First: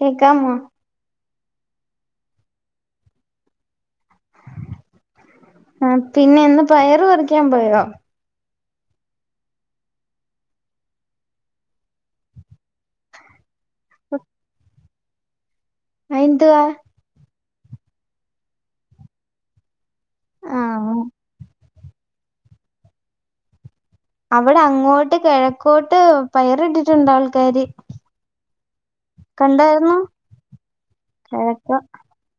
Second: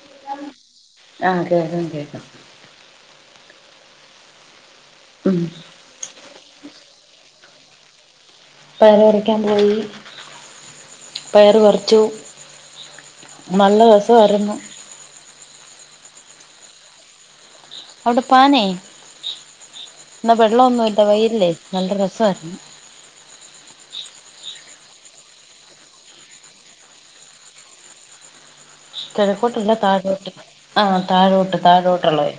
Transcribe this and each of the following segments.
കേക്കാമോ ആഹ് കേൾക്കാം കേൾക്കാം ഉം ആഹ് പിന്നെ ഇന്ന് പയറ് പറിക്കാൻ പോയോ? പയർ പറിക്കാൻ പോയി പയർ പറിച്ചു നല്ല രസമായിരുന്നു. ആയെന്തുവാ? അവിടെ പാനേ ഇന്ന് ആഹ് വെള്ളൊന്നുംല്ല വൈയലില്ലേ നല്ല രസായിരുന്നു. അവിടെ അങ്ങോട്ട് കിഴക്കോട്ട് പയറി ഇട്ടിട്ടുണ്ട് ആൾക്കാര്. കിഴക്കൊട്ടല്ല കണ്ടായിരുന്നോ താഴോട്ട് ആഹ് താഴോട്ട് കിഴക്കോ താഴോട്ടുള്ള വയൽ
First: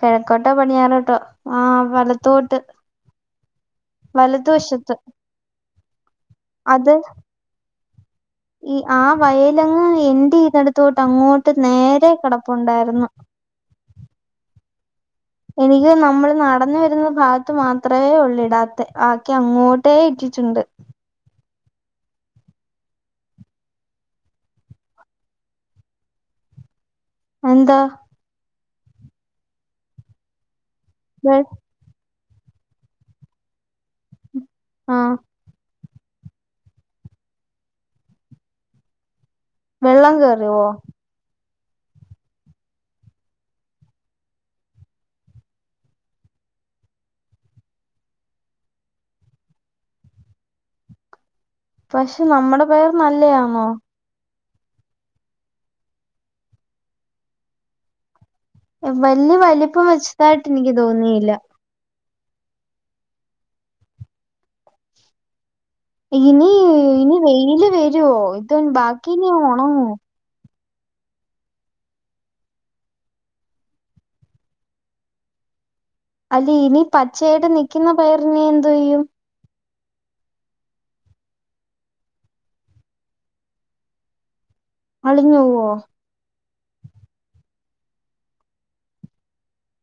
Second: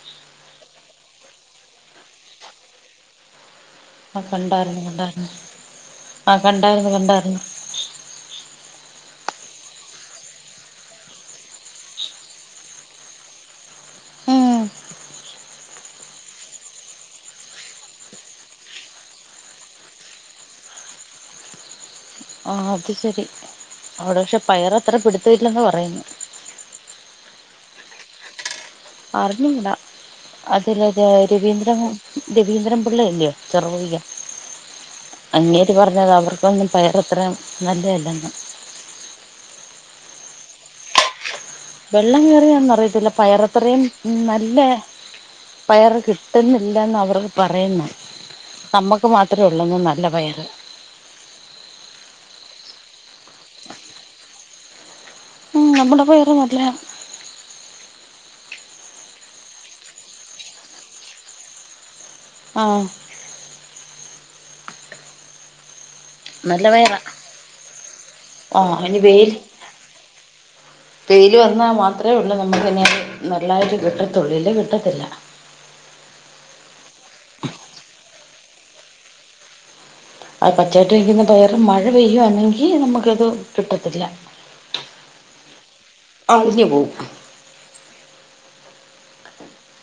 കിഴക്കോട്ടോ പടിഞാറോട്ടോ ആഹ് വലത്തോട്ട് ആഹ് കണ്ടായിരുന്നു വലതുവശത്ത് കണ്ടായിരുന്നു ആഹ് കണ്ടായിരുന്നു അത് കണ്ടായിരുന്നു ഈ ആഹ് വയലങ്ങ് എന്റ്ചെയ്‌തടുതൊട്ട് അങ്ങോട്ട് നേരെ കിടപ്പുണ്ടായിരുന്നു. ഉം എനിക്ക് നമ്മൾ നടന്ന വരുന്ന ഭാഗത്ത് മാത്രമേ ഉള്ളൂ ഇടാത്ത ബാക്കി അങ്ങോട്ടേ ഇട്ടിട്ടുണ്ട് ആഹ് അത് ശരി അവിടെ പക്ഷെ പയർ അത്ര പിടുത്തല്ലെന്ന് പറയുന്നു. എന്ത അറിഞ്ഞു കൂടാ അതല്ല വെ രവീന്ദ്ര രവീന്ദ്രൻ പിള്ളയല്ലയോ ചെറുറിക ആ അങ്ങേര് പറഞ്ഞത് അവർക്കൊന്നും പയർ അത്രയും നല്ലതല്ലെന്ന്. വെള്ളം കയറുവോ? വെള്ളം കയറിയണെന്ന് അറിയത്തില്ല പയറത്രയും ഉം നല്ല പയർ കിട്ടുന്നില്ലെന്ന അവർ പറയുന്നു നമ്മുക്ക് മാത്രമേ ഉള്ളൂന്ന് നല്ല പയറ് പക്ഷെ നമ്മുടെ പയർ നല്ലതണോ? ഉം നമ്മുടെപ്പോയറ നല്ല വലിയ വലിപ്പം വെച്ചതായിട്ട് എനിക്ക് തോന്നിയില്ല ആഹ് ഇനി നല്ല പയറാ ഇനി വെയില് വരുവോ ഇതൊ ആഹ് ഇനി ബാക്കിനി വെയിൽ ഓണങ്ങോ വെയില് വന്നാ മാത്രള്ളൂ നമുക്കതിനെ നല്ലായിട്ട് കിട്ടത്തുള്ളൂ ഇല്ലേ കിട്ടത്തില്ല അല്ല ഇനി പച്ചയിട്ട് നിക്കുന്ന പയറിനെ എന്തേയ്യും ആഹ് പച്ചായിട്ടിരിക്കുന്ന പയറ് മഴ പെയ്യുവാണെങ്കിൽ നമുക്കത് കിട്ടത്തില്ല. അളിഞ്ഞവോ അളിഞ്ഞ് പോവും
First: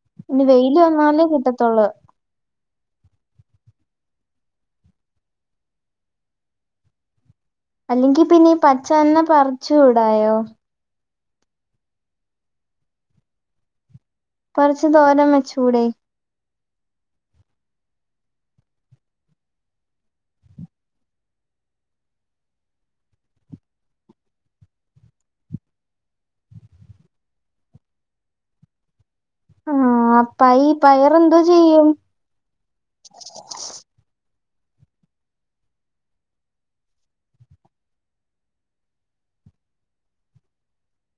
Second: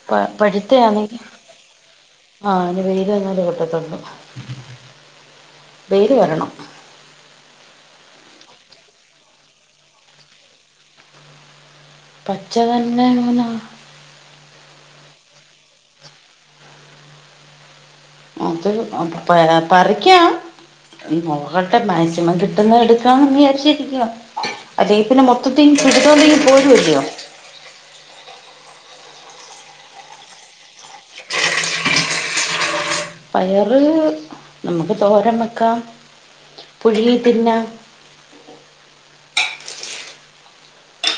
പ ഇനി വെയില് പഠിത്തയാണെ വന്നാലേ കിട്ടത്തുള്ളൂ ആഹ് അയിന് വേര് വന്നാലെ പൊട്ടത്തള്ളൂ വേര് വരണം അല്ലെങ്കി പിന്നെ പച്ചന്നെ പറിച്ചുടായോ പച്ചതന്നങ്ങനാ കൊറച് തോരം വെച്ചൂടെ അത് ആഹ് പറിക്കാ നോക്കട്ടെ മാക്സിമം കിട്ടുന്ന എടുക്കാണ് വിചാരിച്ചിരികയാ. അതെ പിന്നെ മൊത്തത്തിൽ പിടതോണ്ടെങ്കിൽ പോരുല്ലയോ ആഹ് പയി പയർ എന്തോ ചെയ്യും പയറ് നമുക്ക് തോരം വെക്കാം പുഴുങ്ങി തിന്നാം.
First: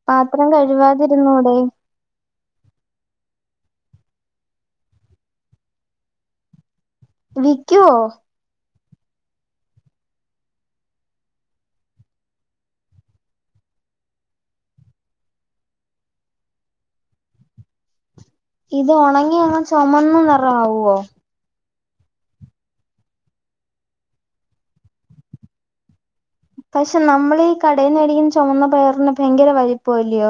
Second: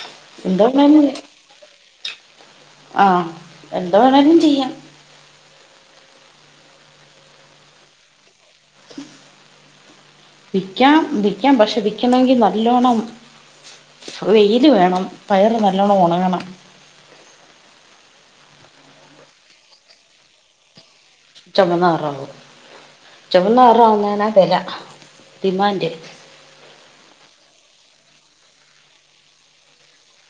പാത്രം എന്തോ വേണേലും കഴവാതിരുന്നൂടെ ആഹ് എന്താ വേണാലും ചെയ്യാം വിക്കുവോ? വിക്കാം വിക്കാം പക്ഷെ വിക്കണങ്കിൽ നല്ലോണം വെയില് വേണം പയറ് നല്ലോണം ഉണങ്ങണം ഇത് ഉണങ്ങി അങ്ങ് ചൊമന്ന നിറാവോ ചുമന്ന നിറാവും ചുമന്നറാവുന്നഞ്ഞാൽ വില ടിമാൻ് പക്ഷെ നമ്മളി കടയിന്ന്ടിക്കുന്ന ചൊമന്ന പയറിന് ഭയങ്കര വലിപ്പല്ലയോ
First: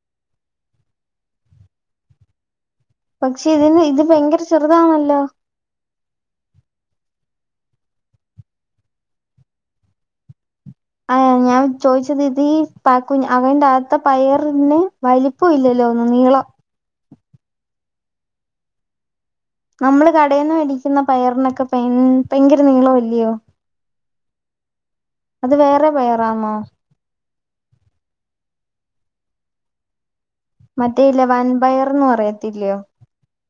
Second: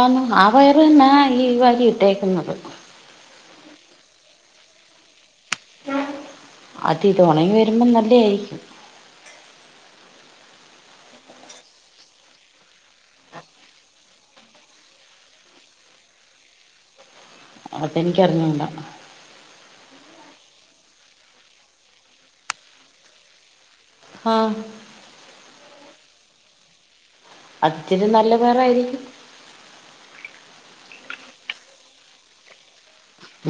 ആന്ന് ആഹ് പയർ തന്നാ ഈ വരി ഇട്ടേക്കുന്നത് പക്ഷെ ഇതിന് ഇത് ഭയങ്കര ചെറുതാണല്ലോ അത് ഇത് ഉണങ്ങി വരുമ്പോം നല്ലയിരിക്കും അ ഞാൻ ചോദിച്ചത് ഇത് പ കു അന്റെ [unintelligible] പയറിന് വലിപ്പം ഇല്ലല്ലോന്ന് നീളം അതെനിക്കറിഞ്ഞൂടാ നമ്മള് കടയിന്ന് മേടിക്കുന്ന പയറിനൊക്കെ പയ ഭയങ്കര നീളം അല്ലിയോ ആഹ് അത് വേറെ പയറാണോ അതിച്ചിരി നല്ല പയറായിരിക്കും. മറ്റേ ഇല്ലെ വൻ പയർന്ന് പറയത്തില്ലയോ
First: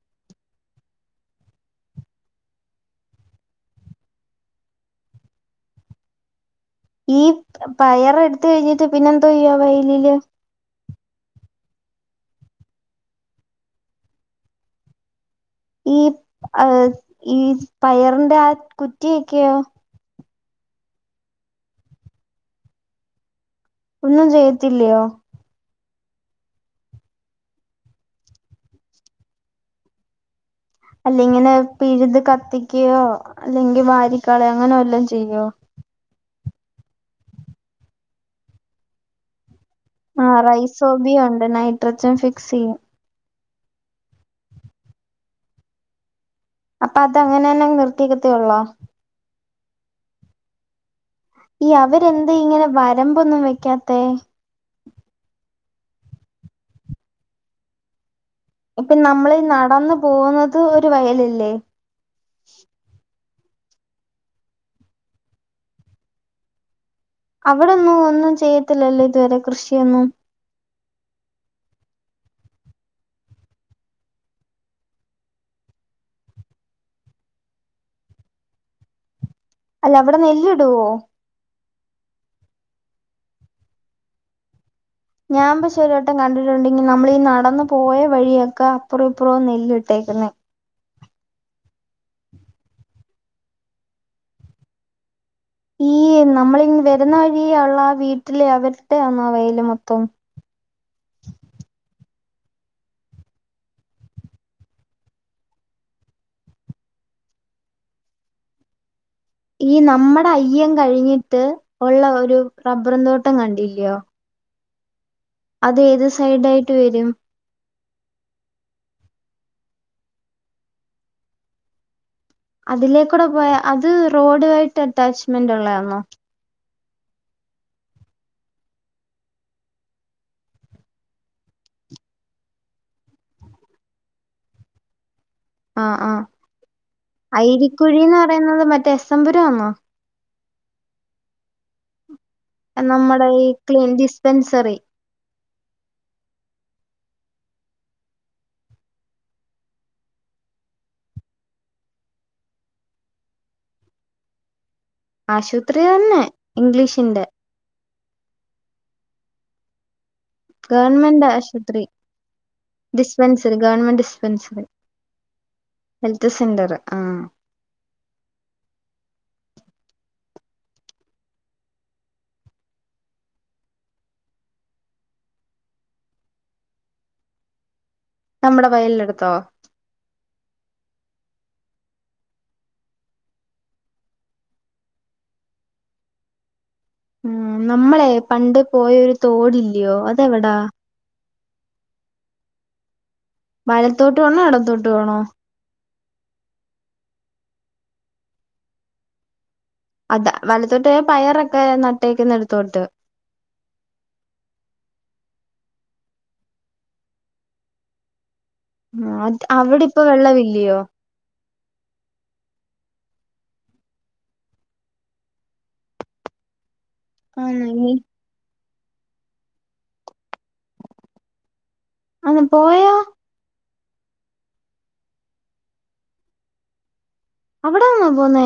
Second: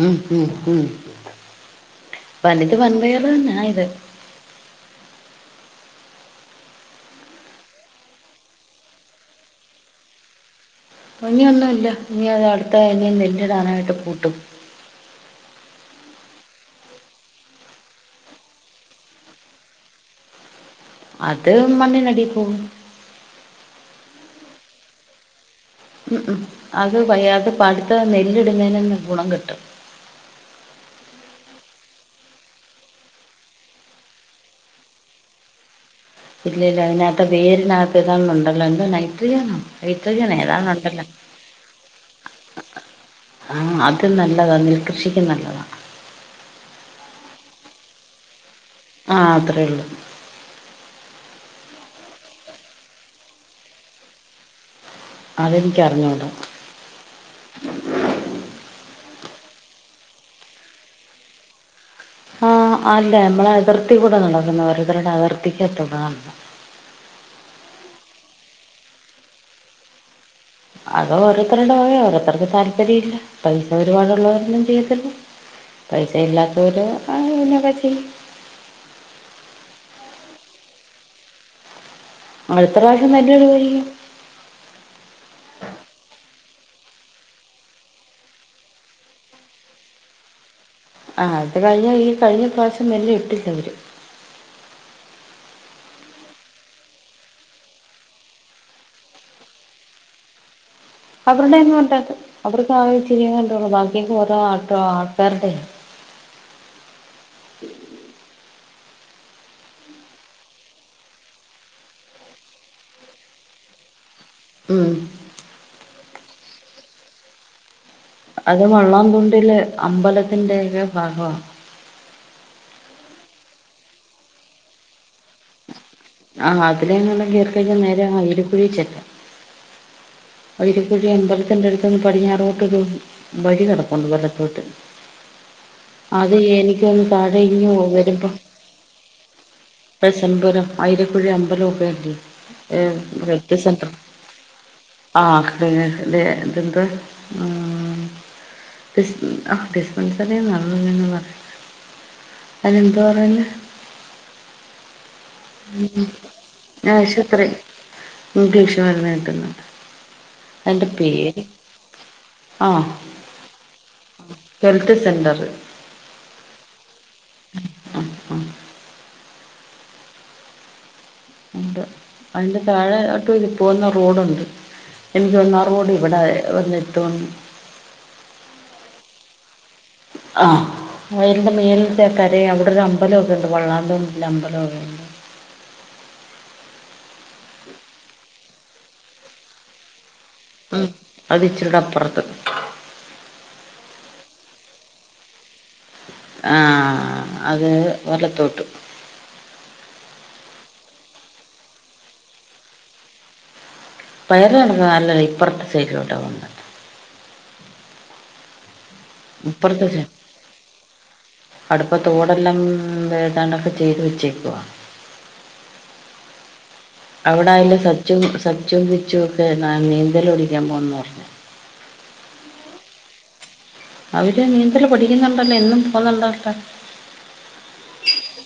ഉം ഉം ഉം വലത് വൻപയറ് തന്നെയാ ഇത് ഈ പയർ എടുത്ത് കഴിഞ്ഞിട്ട് പിന്നെ എന്തോ ചെയ്യും [unintelligible] ഇനിയൊന്നുംല്ല ഇനി അത് അടുത്ത ഇനി നെല്ലിടാനായിട്ട് പൂട്ടും ഈ ആ ഈ പയറിന്റെ ആ കുറ്റിയൊക്കെയോ അത് മണ്ണിനടി പോവും ഒന്നും ചെയ്യത്തില്ലയോ ഉം ഉം അത് വയ്യ അത് പാടത്തെ നെല്ലിടുന്നതിന് ഗുണം കിട്ടും അല്ല ഇങ്ങനെ പിഴുത് കത്തിക്കയോ അല്ലെങ്കിൽ വാരിക്കളയോ അങ്ങനെ വല്ലോം ചെയ്യോ ഇല്ലല്ല അതിനാത്ത് വേരിനാത്ത് ഏതാണ്ട് ഉണ്ടല്ലോ എന്തോ നൈട്രിജനോ ആഹ് റൈസോബിയ ഉണ്ട് നൈട്രജൻ ഫിക്സെയ്യും ആഹ് അത് നല്ലതാ നെൽകൃഷിക്ക് നല്ലതാ അപ്പൊ അത് അങ്ങനെ തന്നെ നിർത്തിക്കത്തേ ഉള്ളോ ആഹ് അത്രേ ഉള്ളു ഈ അവരെന്ത ഇങ്ങനെ വരമ്പൊന്നും വെക്കാത്തെ അതെനിക്കറിഞ്ഞൂട ഇപ്പൊ നമ്മളി നടന്നു പോന്നത് ഒരു വയലല്ലേ ആ അല്ല നമ്മള അതിർത്തി കൂടെ നടക്കുന്ന ഓരോത്തരുടെ അതിർത്തിക്കാത്തൂടാ അവിടൊന്നും ഒന്നും ചെയ്യത്തില്ലല്ലോ ഇതുവരെ കൃഷിയൊന്നും അത് ഓരോരുത്തരുടെ ഓരോ ഓരോരുത്തർക്ക് താല്പര്യം ഇല്ല പൈസ ഒരുപാടുള്ളവരൊന്നും ചെയ്യത്തില്ല പൈസ ഇല്ലാത്തവര് [unintelligible] അല്ല അവിടെ നെല്ല് ഇടുവോ ആ ഇപ്രാവശ്യം [unintelligible] ഞാൻ പക്ഷേ ഒരുവട്ടം കണ്ടിട്ടുണ്ട് നമ്മളീ നടന്നു പോയ വഴിയൊക്കെ അപ്പുറവും ഇപ്പുറവും നെല്ല് ഇട്ടേക്കുന്നേ ആ അത് കഴിഞ്ഞ ഈ കഴിഞ്ഞ പ്രാവശ്യം നെല്ല് ഇട്ടില്ല അവര് ഈ നമ്മള് വരുന്നാഴിയ ഉള്ള ആ വീട്ടിലെ അവരുടെ ആന്നോ ആ വയല് മൊത്തം അവരുടെയൊന്നും അല്ലത് അവർക്ക് ആകെ ഇച്ചിരിയെങ്ങാണ്ടെ ഉള്ളു ബാക്കി ഒക്കെ ഓരോ ആ ആൾക്കാരുടെയാ ഈ നമ്മുടെ അയ്യം കഴിഞ്ഞിട്ട് ഉള്ള ഒരു റബറും തോട്ടം കണ്ടില്ലയോ ഉം അത് ഏത് സൈഡായിട്ട് വരും അത് വള്ളതുണ്ടിലെ അമ്പലത്തിന്റെക്കെ ഭാഗവാ അതിലേക്കൂടെ പോയാ അത് റോഡുവായിട്ട് അറ്റാച്ച്മെന്റ് ഉള്ളയാന്നോ ആഹ് അതിലെ എങ്ങാണ്ട് കേറി കഴിഞ്ഞാ നേരെ ആയിര പുഴേ ചെല്ലാം വയ്രക്കുഴി അമ്പലത്തിന്റെ അടുത്ത്ന്ന് പടിഞ്ഞാറോട്ടൊരു വഴി കെടപ്പുണ്ട് വലത്തോട്ട് ആഹ് ആഹ് അത് എനിക്കൊന്ന് താഴെ ഇങ്ങ് അയ്രിക്കുഴിന്ന് പറയുന്നത് മറ്റേ എസംപുരം ആണോ എസംമ്പുരം ആയിരക്കുഴി അമ്പലൊക്കെ നമ്മുടെ ഈ ക്ലീൻ ഡിസ്പെൻസറി ആഹ് [unintelligible] എന്തുവാ ആഹ് ഡിസ്പൻസറി എന്നാണോ [unintelligible] അതെന്തുവാ പറഞ്ഞേ ആശുപത്രി തന്നെ ഇംഗ്ലീഷിന്റെ ആശൂത്രി ഇംഗ്ലീഷ് മരുന്ന് കിട്ട്ന്ന ഗവൺമെന്റ് ആശുപത്രി ആ dispensary government dispensary health centre health centre ആഹ് ആ ണ്ട് അതിൻ്റെ താഴൊട്ട് ഇതി പോകുന്ന റോഡുണ്ട് എനിക്ക് തോന്നന്ന് ആ റോഡ് ഇവിടെ വരെ വന്ന് എത്തുവന്ന് നമ്മടെ വയലിലെടുത്തോ ആഹ് വയലിന്റെ മേലത്തെക്കരെ അവിടെ ഒരു അമ്പലമൊക്കെ ഉണ്ട് വള്ളാതെ അമ്പലമൊ ഉം നമ്മളെ പണ്ട് പോയൊരു തോടില്യോ അതവിടാ ഉം അത് ഇച്ചിരിടെ അപ്പറത്ത് വലത്തോട്ട് വേണോ എടത്തോട്ട് വേണോ ആഹ് അത് വലത്തോട്ട് അത് വലത്തോട്ടോയ പയറൊക്കെ നട്ടേക്കുന്നടുത്തോട്ട് പയറ് നടന്നതല്ലടി ഇപ്പറത്തെ സൈഡിലോട്ടാ പോണ്ടെ ആഹ് അത് അവിടെ ഇപ്പ വെള്ളവില്ലയോ അടുപ്പ തോടെല്ലം വേതാണ്ടൊക്കെ ചെയ്ത് വെച്ചേക്കവാ [inaudible] അവിടായാല് ആണല്ലേ സച്ചു സച്ചും പിച്ചും ഒക്കെ ന നീന്തൽ പടിക്കാ പോണ്ന്ന് പറഞ്ഞു അവൻ പോയൊ അവര് നീന്തല് പഠിക്കുന്നുണ്ടല്ലോ എന്നും പോന്നുണ്ടല്ലോ അവിടാന്നോ പോന്നേ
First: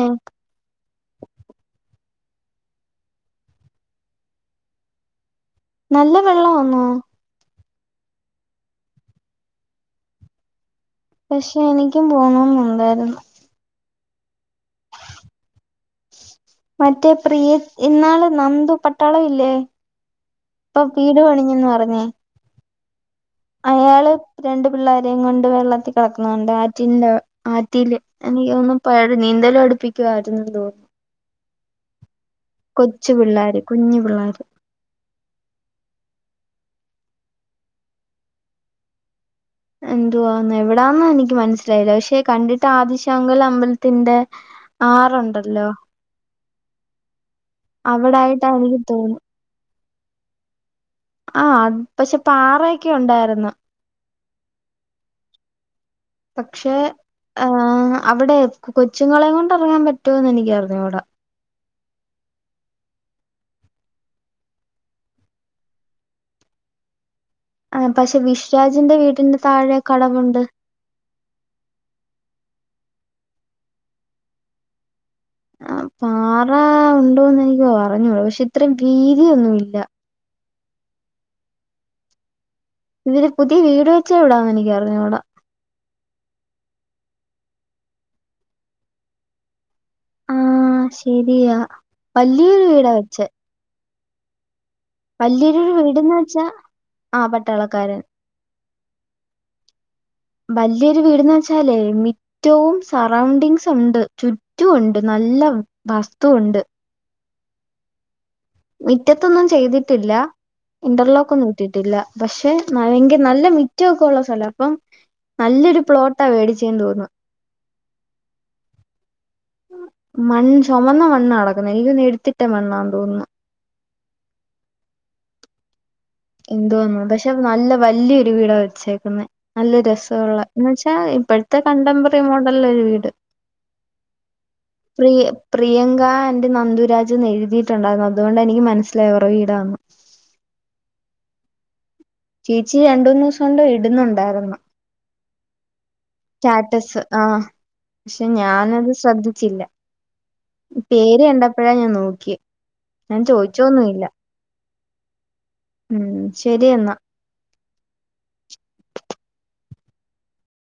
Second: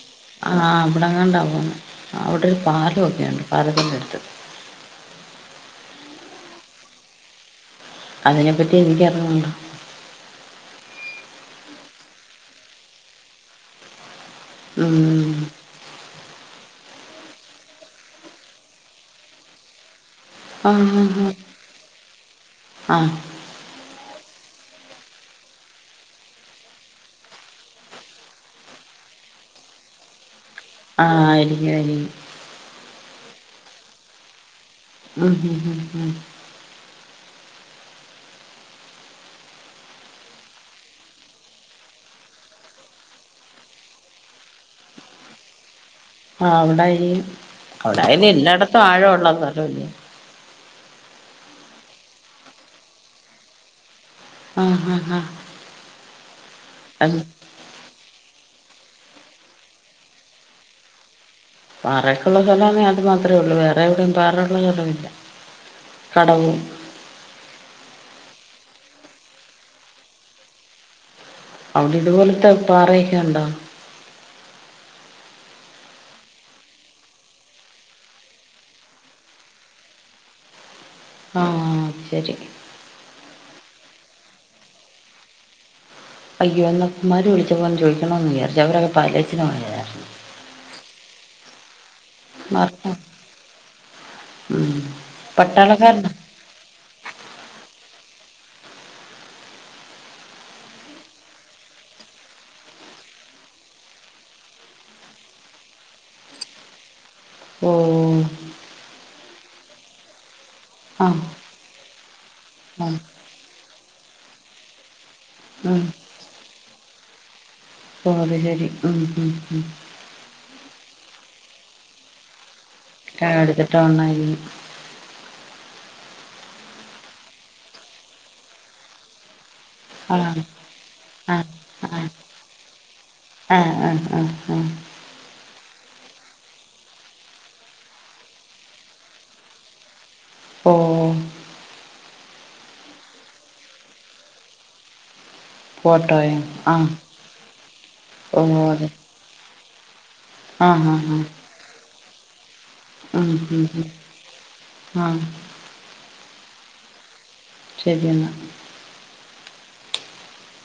ആഹ് അവിടെങ്ങാണ്ടാ പോന്നേ അവിടെ ഒരു പാലൊക്കെയുണ്ട് പാലത്തിൻ്റെ എടുത്ത് നല്ല വെള്ളവാന്നോ അതിനെപ്പറ്റി എനിക്കർഞ്ഞൂട പഷെ നിക്കും പോണെന്നുണ്ടായിര്ന്നു മ് മറ്റേ പ്രിയ് ഇന്നാള് നന്തു പട്ടാള ഇല്ലേ ഇപ്പൊ ആഹ് ഹ് വീട് ഹ് പണിഞ്ഞന്ന് പറഞ്ഞേ ആഹ് അയാള് രണ്ട് പിള്ളാരേം കൊണ്ട് വെള്ളത്തി കെടക്കുന്നുണ്ട് ആറ്റിന്റെ ആറ്റില് എനിക്കോന്നു പ നീന്തലട്പ്പിക്കായിരുന്നു തോന്നു ആഹ് എലിഞ്ഞു എലിഞ്ഞു കൊച്ചു പിള്ളാര് കുഞ്ഞു പിള്ളാര് ഉം ഉം ഉം ഉം ന്തുവാന്ന് എവിടാന്നെനിക്ക് മനസ്സിലായില്ല പഷെ കണ്ടിട്ട് ആദിഷാങ്കൽ അമ്പൽത്തിന്റെ ആറുണ്ടല്ലോ ആഹ് അവിടയിനി അവിടായിട്ടാ എനിക്ക് അവിടായിനില്ലായിടത്തും തോന്നു ആഴുള്ള സ്ഥലല്ലേ ആഹ് പഷെ പാറയൊക്കെ ഉണ്ടായ്രുന്നു ആഹ് ആഹ് ഹാ പക്ഷേ ഏഹ് അവിടെ കൊച്ചുങ്ങളേം കൊണ്ടറങ്ങാൻ പറ്റോന്നെനിക്കർഞ്ഞൂട പാറേക്കുള്ള സ്ഥലാണേ അത് മാത്രേള്ളൂ വേറെ വിടെയും പാറള്ള സ്ഥലം ഇല്ല കടവ് ആഹ് പഷെ വിഷ്രാജിന്റെ വീടിന്റെ താഴെ കടവുണ്ട് അവിടെത്പോലത്തെ പാറ്യോക്കെണ്ടോ ആഹ് പാറാ ഉണ്ടോന്നെ നിക്കറ്ഞ്ഞൂട പഷെ ഇത്രേം വീതിയൊന്നുല്ല ആഹ് ശരി ഇവര് പുതിയ വീട് വെച്ചവിടാന്നെനിക്കർഞ്ഞൂട അയ്യോന്ന മ്മാര് വിളിച്ചപ്പോന്ന് ചോയ്ക്കണോന്ന് വിയാര്ച് അവരൊ പാലിയേറ്റിവ് വന്നതാ ആഹ് ശരിയാ വല്യൊരു വീടാ മർമം ഉം വല്യോരു പട്ടാളക്കാരനാ വീട്ന്ന് വെച്ചാ ആ പട്ടാളക്കാരൻ വല്യോരു വീട്ന്ന് വെച്ചാലേ മി റ്റവും സറൗണ്ടിങ്സ് ഉണ്ട് ചുറ്റു ഉണ്ട് നല്ല വസ്തുണ്ട് ഉം മിറ്റത്തൊന്നും ചെയ്ത്ട്ടില്ല ആഹ് ഇന്റർലോക്കൊന്നുട്ട്ട്ടില്ല പഷെ ആഹ് ഭയങ്ക നല്ല മിറ്റവൊക്കെള്ള സ്ഥലം അപ്പം നല്ലൊരു ഉം പ്ലോട്ടാ മേടിച്ചെന്ന് തോൻന്ന് ഓ അത് ശെരി ഉം ഉം ഉം മൺ ചൊമന്ന മണ്ണാ കെടക്ക്ന്നെ ഇയ്ന്നെട്ത്തിട്ട മണ്ണാന്ന് തോൻന്ന് ആഹ് എട്ത്തിട്ട മണ്ണാരിക്കും എന്ത്വന്നോ പഷെ അത് നല്ല വല്യൊര് വീടാ വെച്ചേക്ക്ന്നെ നല്ല രസവൊള്ള ആഹ് ന്ന് വെച്ചാ ആഹ് പ്പഴ്‌ത്തെ ആഹ് കണ്ടംമ്പറി മോഡല്ലൊര് വീട് ആഹ് ആഹ് ആഹ് ആഹ് പ്രിയ് പ്രിയങ്ക ആന്റ് നന്ദുരാജ്ന്നെഴുതിയിട്ടുണ്ടായിരുന്നു അതുകൊണ്ടെനിക്ക് മനസ്സിലായെ അവറെ വീടാന്ന് ഓഹ് ചേച്ചി രണ്ടൂന്നോസോണ്ട് ഇടുന്നുണ്ടായിരുന്നു സ്റ്റാറ്റസ് ആഹ് ഷെ ഓ അതെ ഞാനത് ശ്രദ്ധിച്ചില്ല ആഹ് പേര് കണ്ടപ്പഴാ ഞാൻ നോക്യെ ആഹ് ആഹ് ആഹ് ആഹ് ഉം ശെരിയെന്നാ ശെരിയെന്നാ